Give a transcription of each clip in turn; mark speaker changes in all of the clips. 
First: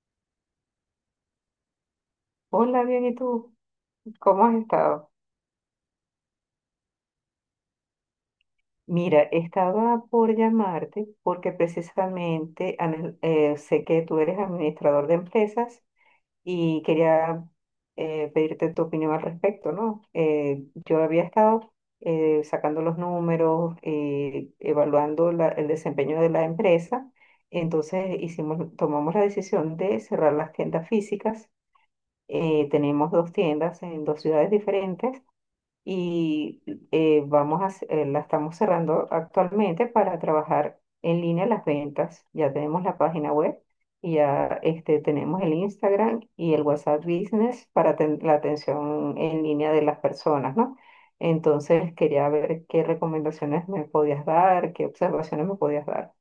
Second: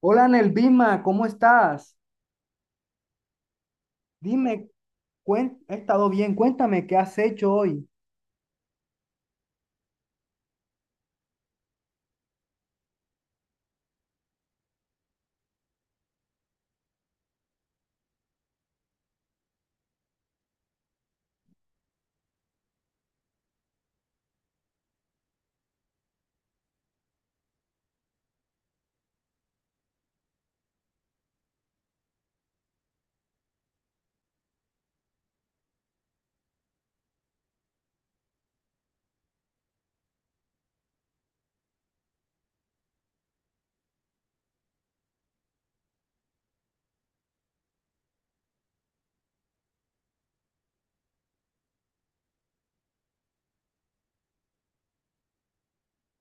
Speaker 1: Hola Nelvima, ¿cómo estás?
Speaker 2: Hola, bien, ¿y tú? ¿Cómo has
Speaker 1: Dime,
Speaker 2: estado?
Speaker 1: he estado bien, cuéntame qué has hecho hoy.
Speaker 2: Mira, estaba por llamarte porque precisamente sé que tú eres administrador de empresas y quería pedirte tu opinión al respecto, ¿no? Yo había estado sacando los números, evaluando el desempeño de la empresa. Entonces tomamos la decisión de cerrar las tiendas físicas. Tenemos dos tiendas en dos ciudades diferentes y la estamos cerrando actualmente para trabajar en línea las ventas. Ya tenemos la página web y ya tenemos el Instagram y el WhatsApp Business para la atención en línea de las personas, ¿no? Entonces quería ver qué recomendaciones me podías dar, qué observaciones me podías dar.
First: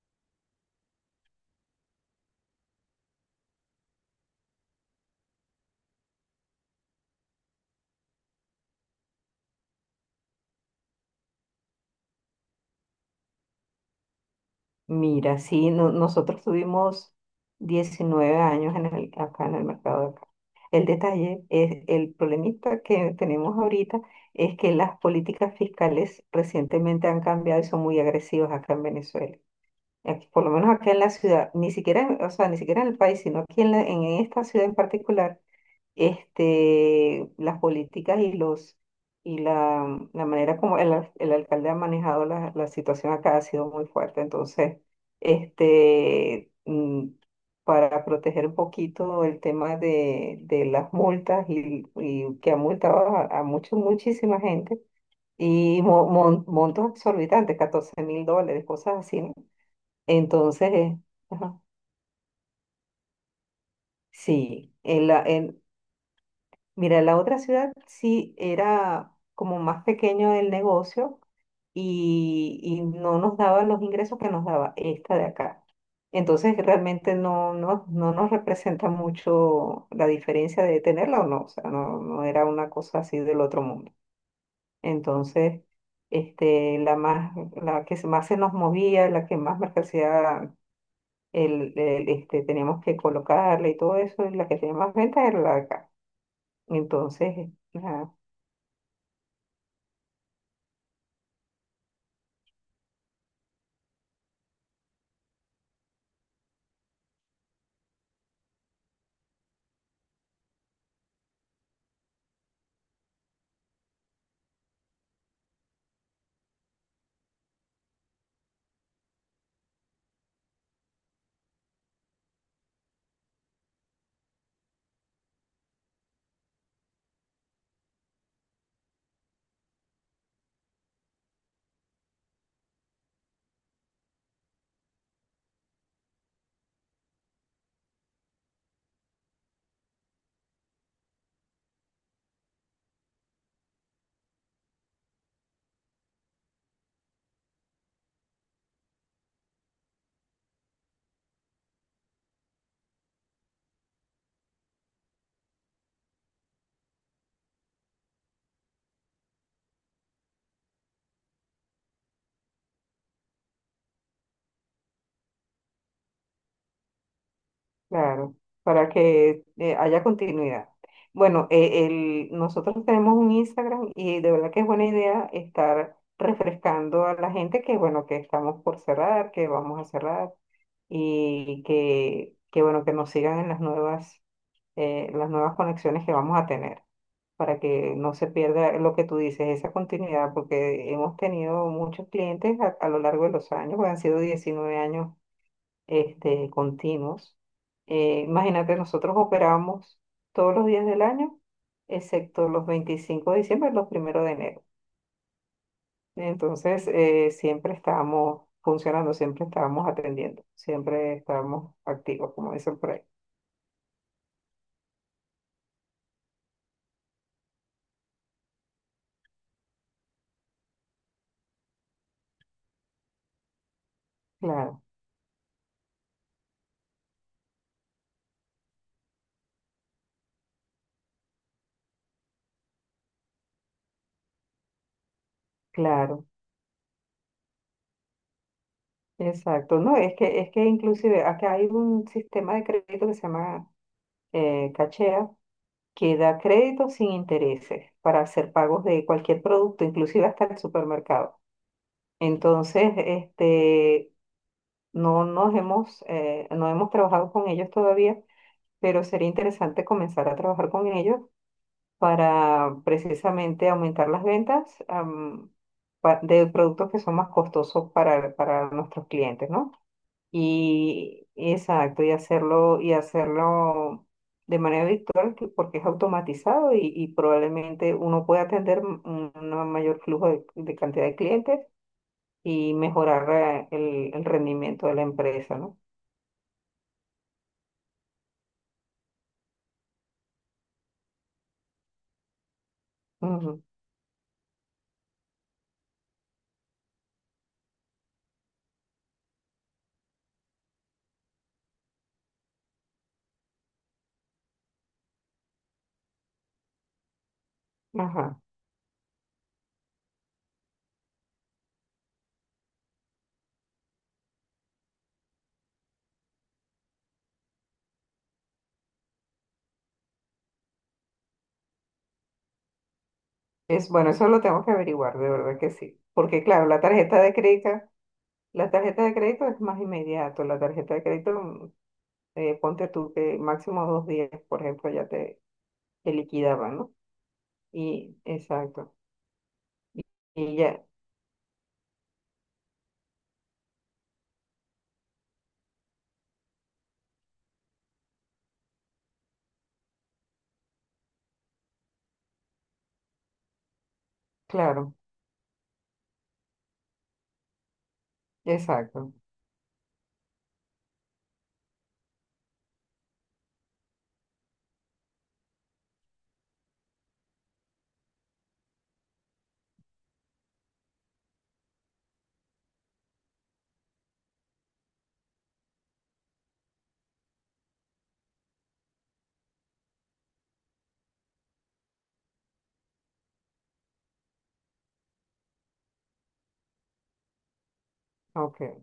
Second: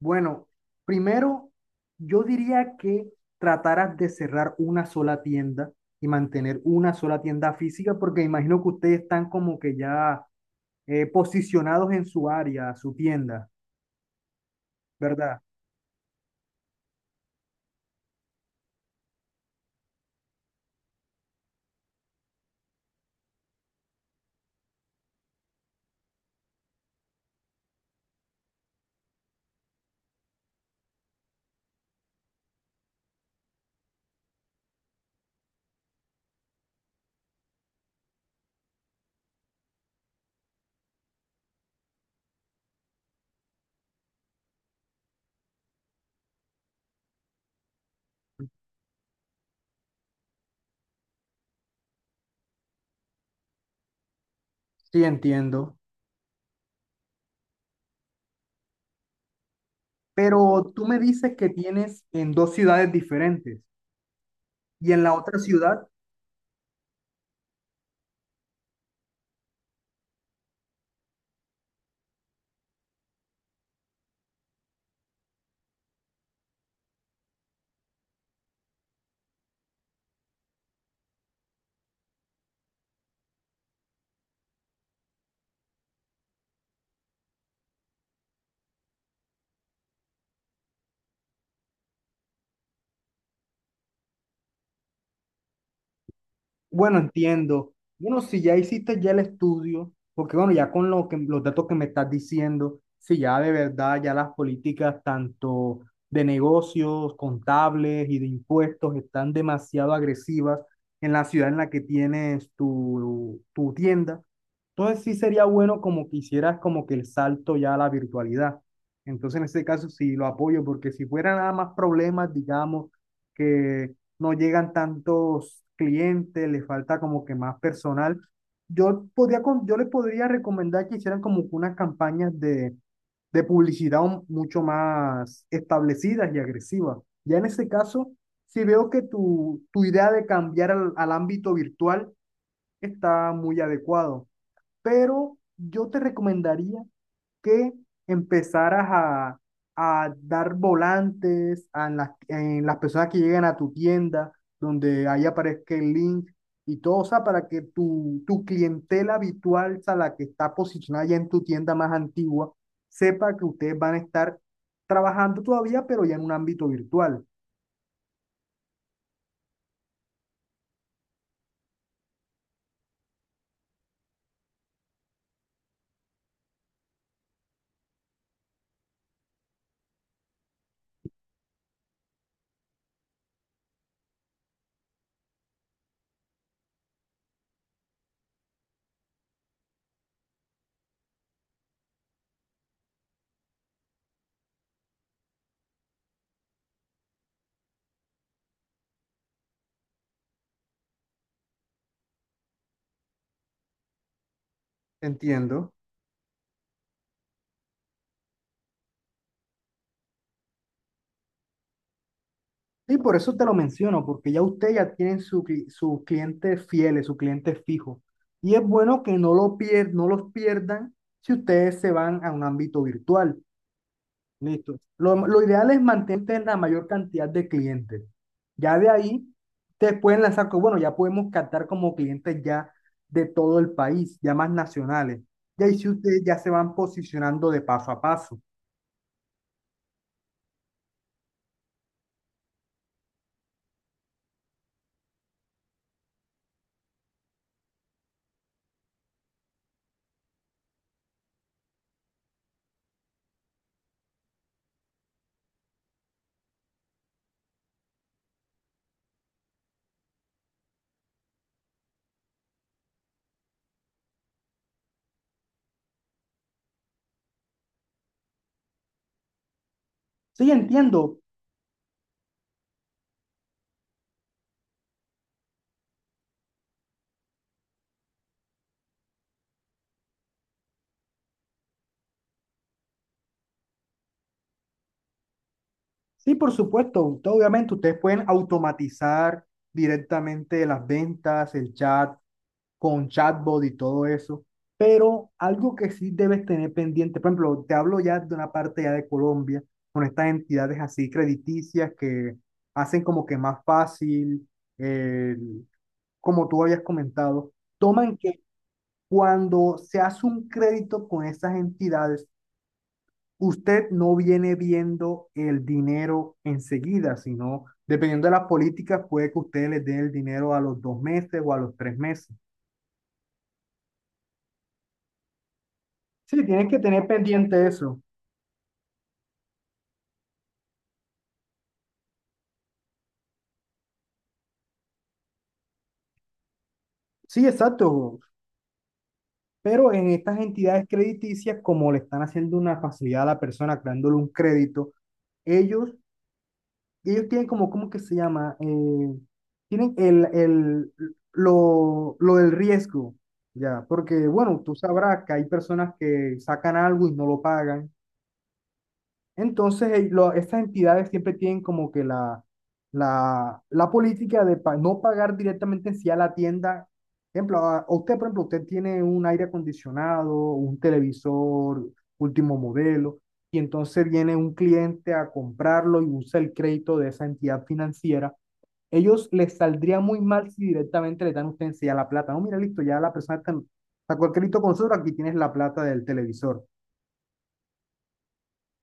Speaker 1: Bueno, primero yo diría que trataras de cerrar una sola tienda y mantener una sola tienda física porque imagino que ustedes están como que ya posicionados en su área, su tienda,
Speaker 2: Mira,
Speaker 1: ¿verdad?
Speaker 2: sí, nosotros tuvimos 19 años en acá en el mercado. El detalle es el problemita que tenemos ahorita es que las políticas fiscales recientemente han cambiado y son muy agresivas acá en Venezuela. Por lo menos acá en la ciudad, ni siquiera, o sea, ni siquiera en el país, sino aquí en esta ciudad en particular las políticas y los y la manera como el alcalde ha manejado la situación acá ha sido muy fuerte. Entonces, este, mm, para proteger un poquito el tema de las multas y que ha multado a muchísima gente.
Speaker 1: Sí, entiendo.
Speaker 2: Y montos exorbitantes, $14.000, cosas así, ¿no?
Speaker 1: Pero
Speaker 2: Entonces,
Speaker 1: tú me dices que
Speaker 2: ajá,
Speaker 1: tienes en dos ciudades diferentes
Speaker 2: sí,
Speaker 1: y en la otra
Speaker 2: en.
Speaker 1: ciudad.
Speaker 2: Mira, la otra ciudad sí era como más pequeño el negocio y no nos daba los ingresos que nos daba esta de acá. Entonces realmente no nos representa mucho la diferencia de tenerla o no. O sea, no era una cosa así del otro mundo. Entonces, la más, la que más se nos movía, la que más mercancía teníamos que colocarle y todo eso, y la que tenía más ventas era la de acá.
Speaker 1: Bueno,
Speaker 2: Entonces,
Speaker 1: entiendo.
Speaker 2: ajá.
Speaker 1: Bueno, si ya hiciste ya el estudio, porque bueno, ya con lo que, los datos que me estás diciendo, si ya de verdad ya las políticas tanto de negocios, contables y de impuestos están demasiado agresivas en la ciudad en la que tienes tu tienda, entonces sí sería bueno como que hicieras como que el salto ya a la virtualidad. Entonces en este caso sí lo apoyo, porque si fuera nada más problemas, digamos, que no llegan tantos clientes, le falta como que más personal. Yo podría, yo les podría recomendar que hicieran como que unas campañas de publicidad mucho más establecidas y agresivas. Ya en ese caso, si veo que tu idea de cambiar al ámbito virtual está muy adecuado, pero yo te recomendaría que empezaras a dar volantes a en las personas que lleguen a tu tienda, donde ahí aparezca el link y todo, o sea, para que tu clientela habitual, o sea, la que está posicionada ya en tu tienda más antigua, sepa que ustedes van a estar trabajando todavía, pero ya en un ámbito virtual.
Speaker 2: Claro, para que haya continuidad. Bueno, nosotros tenemos un Instagram y de verdad que es buena idea estar refrescando a la gente que, bueno, que estamos por cerrar, que vamos a cerrar y que bueno, que nos sigan en las nuevas conexiones que vamos a tener para que no se pierda lo que tú dices, esa continuidad, porque hemos tenido muchos clientes a lo largo de los años, pues han sido 19 años continuos. Imagínate, nosotros operamos todos los días del año, excepto los 25 de diciembre y los primeros de enero.
Speaker 1: Entiendo.
Speaker 2: Entonces, siempre estábamos funcionando, siempre estábamos atendiendo, siempre estábamos activos, como dicen por
Speaker 1: Sí,
Speaker 2: ahí.
Speaker 1: por eso te lo menciono, porque ya usted ya tiene su, sus clientes fieles, sus clientes fijos. Y es bueno que no, no los pierdan si ustedes se van a un ámbito virtual. Listo.
Speaker 2: Claro,
Speaker 1: Lo ideal es mantener la mayor cantidad de clientes. Ya de ahí, ustedes pueden lanzar, bueno, ya podemos captar como clientes ya de todo el país, ya más nacionales. Y ahí sí ustedes
Speaker 2: claro,
Speaker 1: ya se van posicionando de paso a paso.
Speaker 2: exacto. No, es que inclusive acá hay un sistema de crédito que se llama Cachea, que da crédito sin intereses para hacer pagos de cualquier producto, inclusive hasta el supermercado. Entonces, no nos hemos, no hemos trabajado con ellos todavía, pero sería interesante comenzar a trabajar con ellos para precisamente aumentar las ventas, de productos que son más costosos para nuestros clientes, ¿no?
Speaker 1: Sí, entiendo.
Speaker 2: Y exacto, y hacerlo, y hacerlo de manera virtual porque es automatizado y probablemente uno puede atender un mayor flujo de cantidad de clientes y mejorar el rendimiento de la empresa, ¿no?
Speaker 1: Sí, por supuesto. Obviamente, ustedes pueden automatizar directamente las ventas, el chat, con
Speaker 2: Ujú.
Speaker 1: chatbot y todo eso. Pero algo que sí debes tener pendiente, por ejemplo, te hablo ya de una parte ya de Colombia, con estas entidades así crediticias que hacen como que más fácil, eh, como tú habías comentado, toman
Speaker 2: Ajá.
Speaker 1: que cuando se hace un crédito con esas entidades, usted no viene viendo el dinero enseguida, sino dependiendo de las políticas, puede que usted le dé el dinero a los 2 meses o a los 3 meses.
Speaker 2: Es bueno, eso lo tengo que averiguar, de verdad que sí.
Speaker 1: Sí,
Speaker 2: Porque claro,
Speaker 1: tienes que
Speaker 2: la
Speaker 1: tener
Speaker 2: tarjeta de
Speaker 1: pendiente
Speaker 2: crédito,
Speaker 1: eso.
Speaker 2: la tarjeta de crédito es más inmediato. La tarjeta de crédito, ponte tú que máximo 2 días, por ejemplo, te liquidaban, ¿no?
Speaker 1: Sí,
Speaker 2: Y
Speaker 1: exacto.
Speaker 2: exacto.
Speaker 1: Pero en estas
Speaker 2: Y ya,
Speaker 1: entidades crediticias, como le están haciendo una facilidad a la persona, creándole un crédito, ellos, ellos tienen como, ¿cómo que se llama? Tienen el, lo del riesgo, ya, porque bueno, tú
Speaker 2: claro,
Speaker 1: sabrás que hay personas que sacan algo y no lo pagan.
Speaker 2: exacto.
Speaker 1: Entonces, estas entidades siempre tienen como que la, la política de no pagar directamente en sí a la tienda. Ejemplo, a usted, por ejemplo, usted tiene un aire acondicionado, un televisor último modelo, y entonces viene un cliente a comprarlo y usa el crédito de esa entidad financiera. Ellos les saldría muy mal si directamente le dan a usted en sí a la plata. No, mira, listo, ya la persona sacó el crédito con nosotros, aquí tienes la plata del televisor.
Speaker 2: Ok.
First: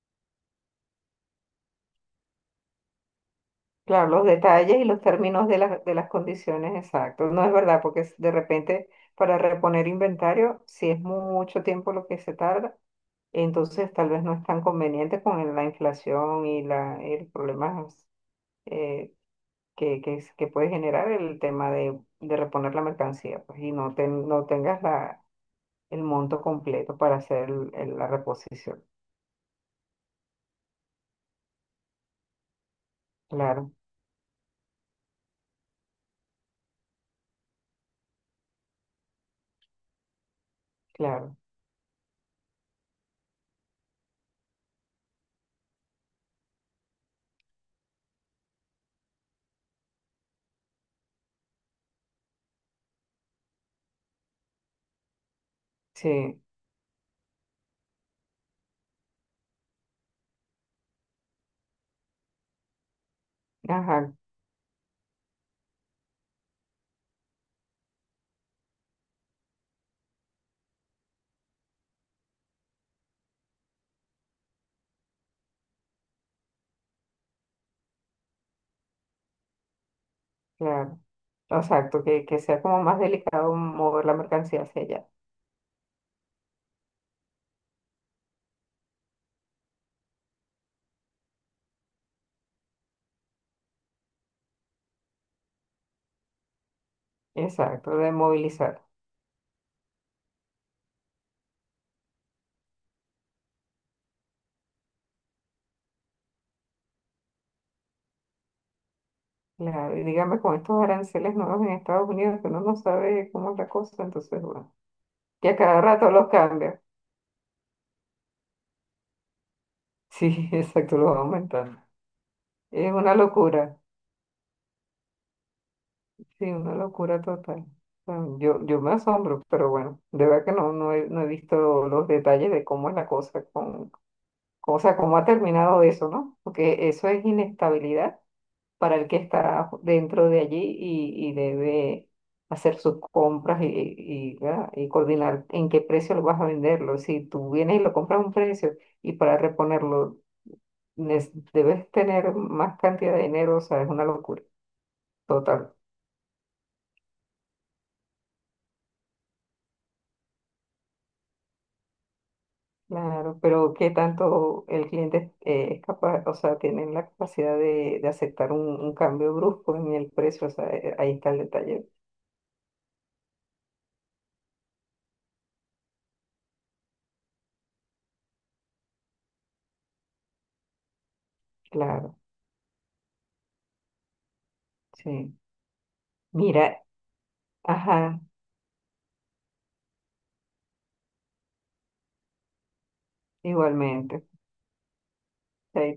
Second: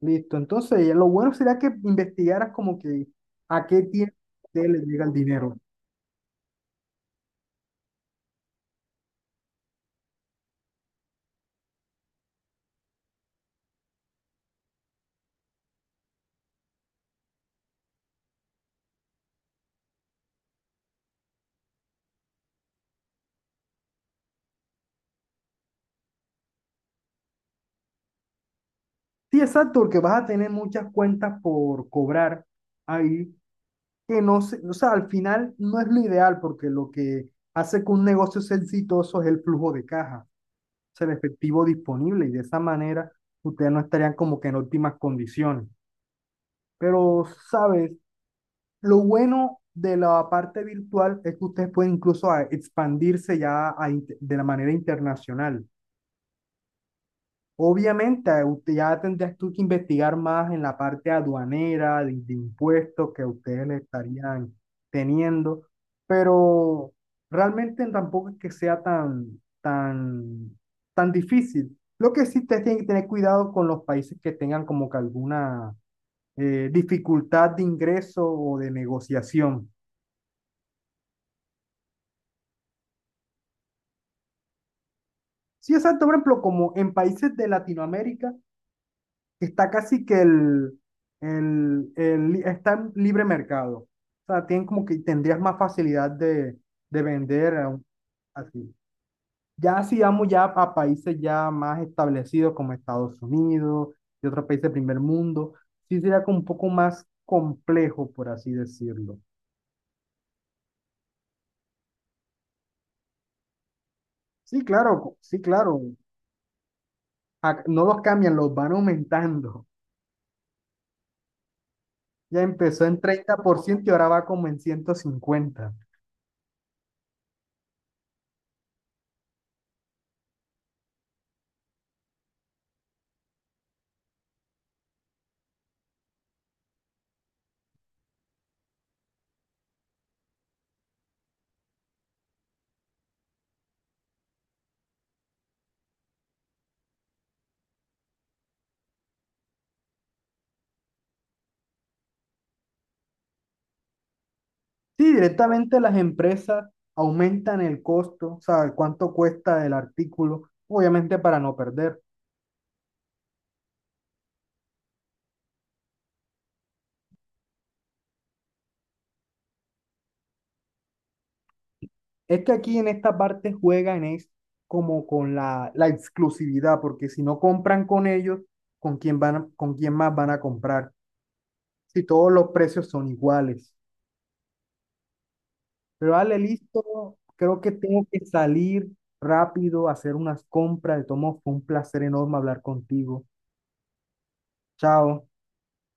Speaker 1: Listo, entonces ya lo bueno sería que investigaras como que a qué
Speaker 2: Claro,
Speaker 1: tiempo
Speaker 2: los detalles
Speaker 1: le
Speaker 2: y los
Speaker 1: llega el
Speaker 2: términos
Speaker 1: dinero.
Speaker 2: de de las condiciones exactos. No es verdad, porque de repente para reponer inventario, si es mucho tiempo lo que se tarda, entonces tal vez no es tan conveniente con la inflación y el problema eh, que puede generar el tema de reponer la mercancía, pues, y no tengas el monto completo para hacer la reposición.
Speaker 1: Sí, exacto, porque vas a tener muchas cuentas por cobrar ahí,
Speaker 2: Claro,
Speaker 1: que no se, o sea, al final no es lo ideal, porque lo que hace que un negocio sea exitoso es el flujo de caja, o sea, el
Speaker 2: claro,
Speaker 1: efectivo disponible, y de esa manera ustedes no estarían como que en óptimas condiciones. Pero, ¿sabes? Lo bueno de la parte virtual es que ustedes pueden incluso expandirse ya a de la manera internacional.
Speaker 2: sí,
Speaker 1: Obviamente, ya tendrías tú que investigar más en la parte aduanera, de impuestos que ustedes le
Speaker 2: ajá,
Speaker 1: estarían teniendo, pero realmente tampoco es que sea tan, tan, tan difícil. Lo que sí ustedes tienen que tener cuidado con los países que tengan como que alguna dificultad de ingreso o de negociación.
Speaker 2: claro. Exacto, que sea como más delicado mover la mercancía hacia allá.
Speaker 1: Sí, exacto, por ejemplo, como en países de Latinoamérica. Está casi que está en libre mercado. O sea, tienen como que tendrías más facilidad de vender a
Speaker 2: Exacto, de
Speaker 1: así.
Speaker 2: movilizar.
Speaker 1: Ya si vamos ya a países ya más establecidos como Estados Unidos y otros países del primer mundo, sí sería como un poco más complejo, por así decirlo.
Speaker 2: Claro, y dígame con estos aranceles nuevos en Estados Unidos que uno no sabe cómo es la cosa, entonces,
Speaker 1: Sí,
Speaker 2: bueno,
Speaker 1: claro, sí,
Speaker 2: que a
Speaker 1: claro.
Speaker 2: cada rato los cambia.
Speaker 1: No los cambian, los van aumentando.
Speaker 2: Sí, exacto, los va aumentando.
Speaker 1: Ya empezó
Speaker 2: Es
Speaker 1: en
Speaker 2: una
Speaker 1: treinta por
Speaker 2: locura,
Speaker 1: ciento y ahora va como en 150.
Speaker 2: sí, una locura total. Bueno, yo me asombro, pero bueno, de verdad que no he visto los detalles de cómo es la cosa, con, o sea, cómo ha terminado eso, ¿no? Porque eso es inestabilidad para el que está dentro de allí y debe hacer sus compras y, ¿verdad? Y coordinar en qué precio lo vas a venderlo. Si tú vienes y lo compras a un precio y para reponerlo debes tener más cantidad de dinero, o sea, es una locura
Speaker 1: Sí,
Speaker 2: total.
Speaker 1: directamente las empresas aumentan el costo, o sea, cuánto cuesta el artículo, obviamente para no perder.
Speaker 2: Claro, pero ¿qué tanto el cliente es capaz, o sea, tiene la capacidad de aceptar un cambio brusco en el precio? O sea, ahí está el detalle.
Speaker 1: Es que aquí en esta parte juegan es como con la, la exclusividad, porque si no compran con ellos, ¿con quién van, con quién más van a comprar? Si
Speaker 2: Claro,
Speaker 1: todos los precios son iguales.
Speaker 2: sí.
Speaker 1: Pero dale,
Speaker 2: Mira,
Speaker 1: listo, creo que tengo
Speaker 2: ajá,
Speaker 1: que salir rápido a hacer unas compras. De todos modos, fue un placer enorme hablar contigo.
Speaker 2: igualmente.
Speaker 1: Chao.
Speaker 2: Chaito.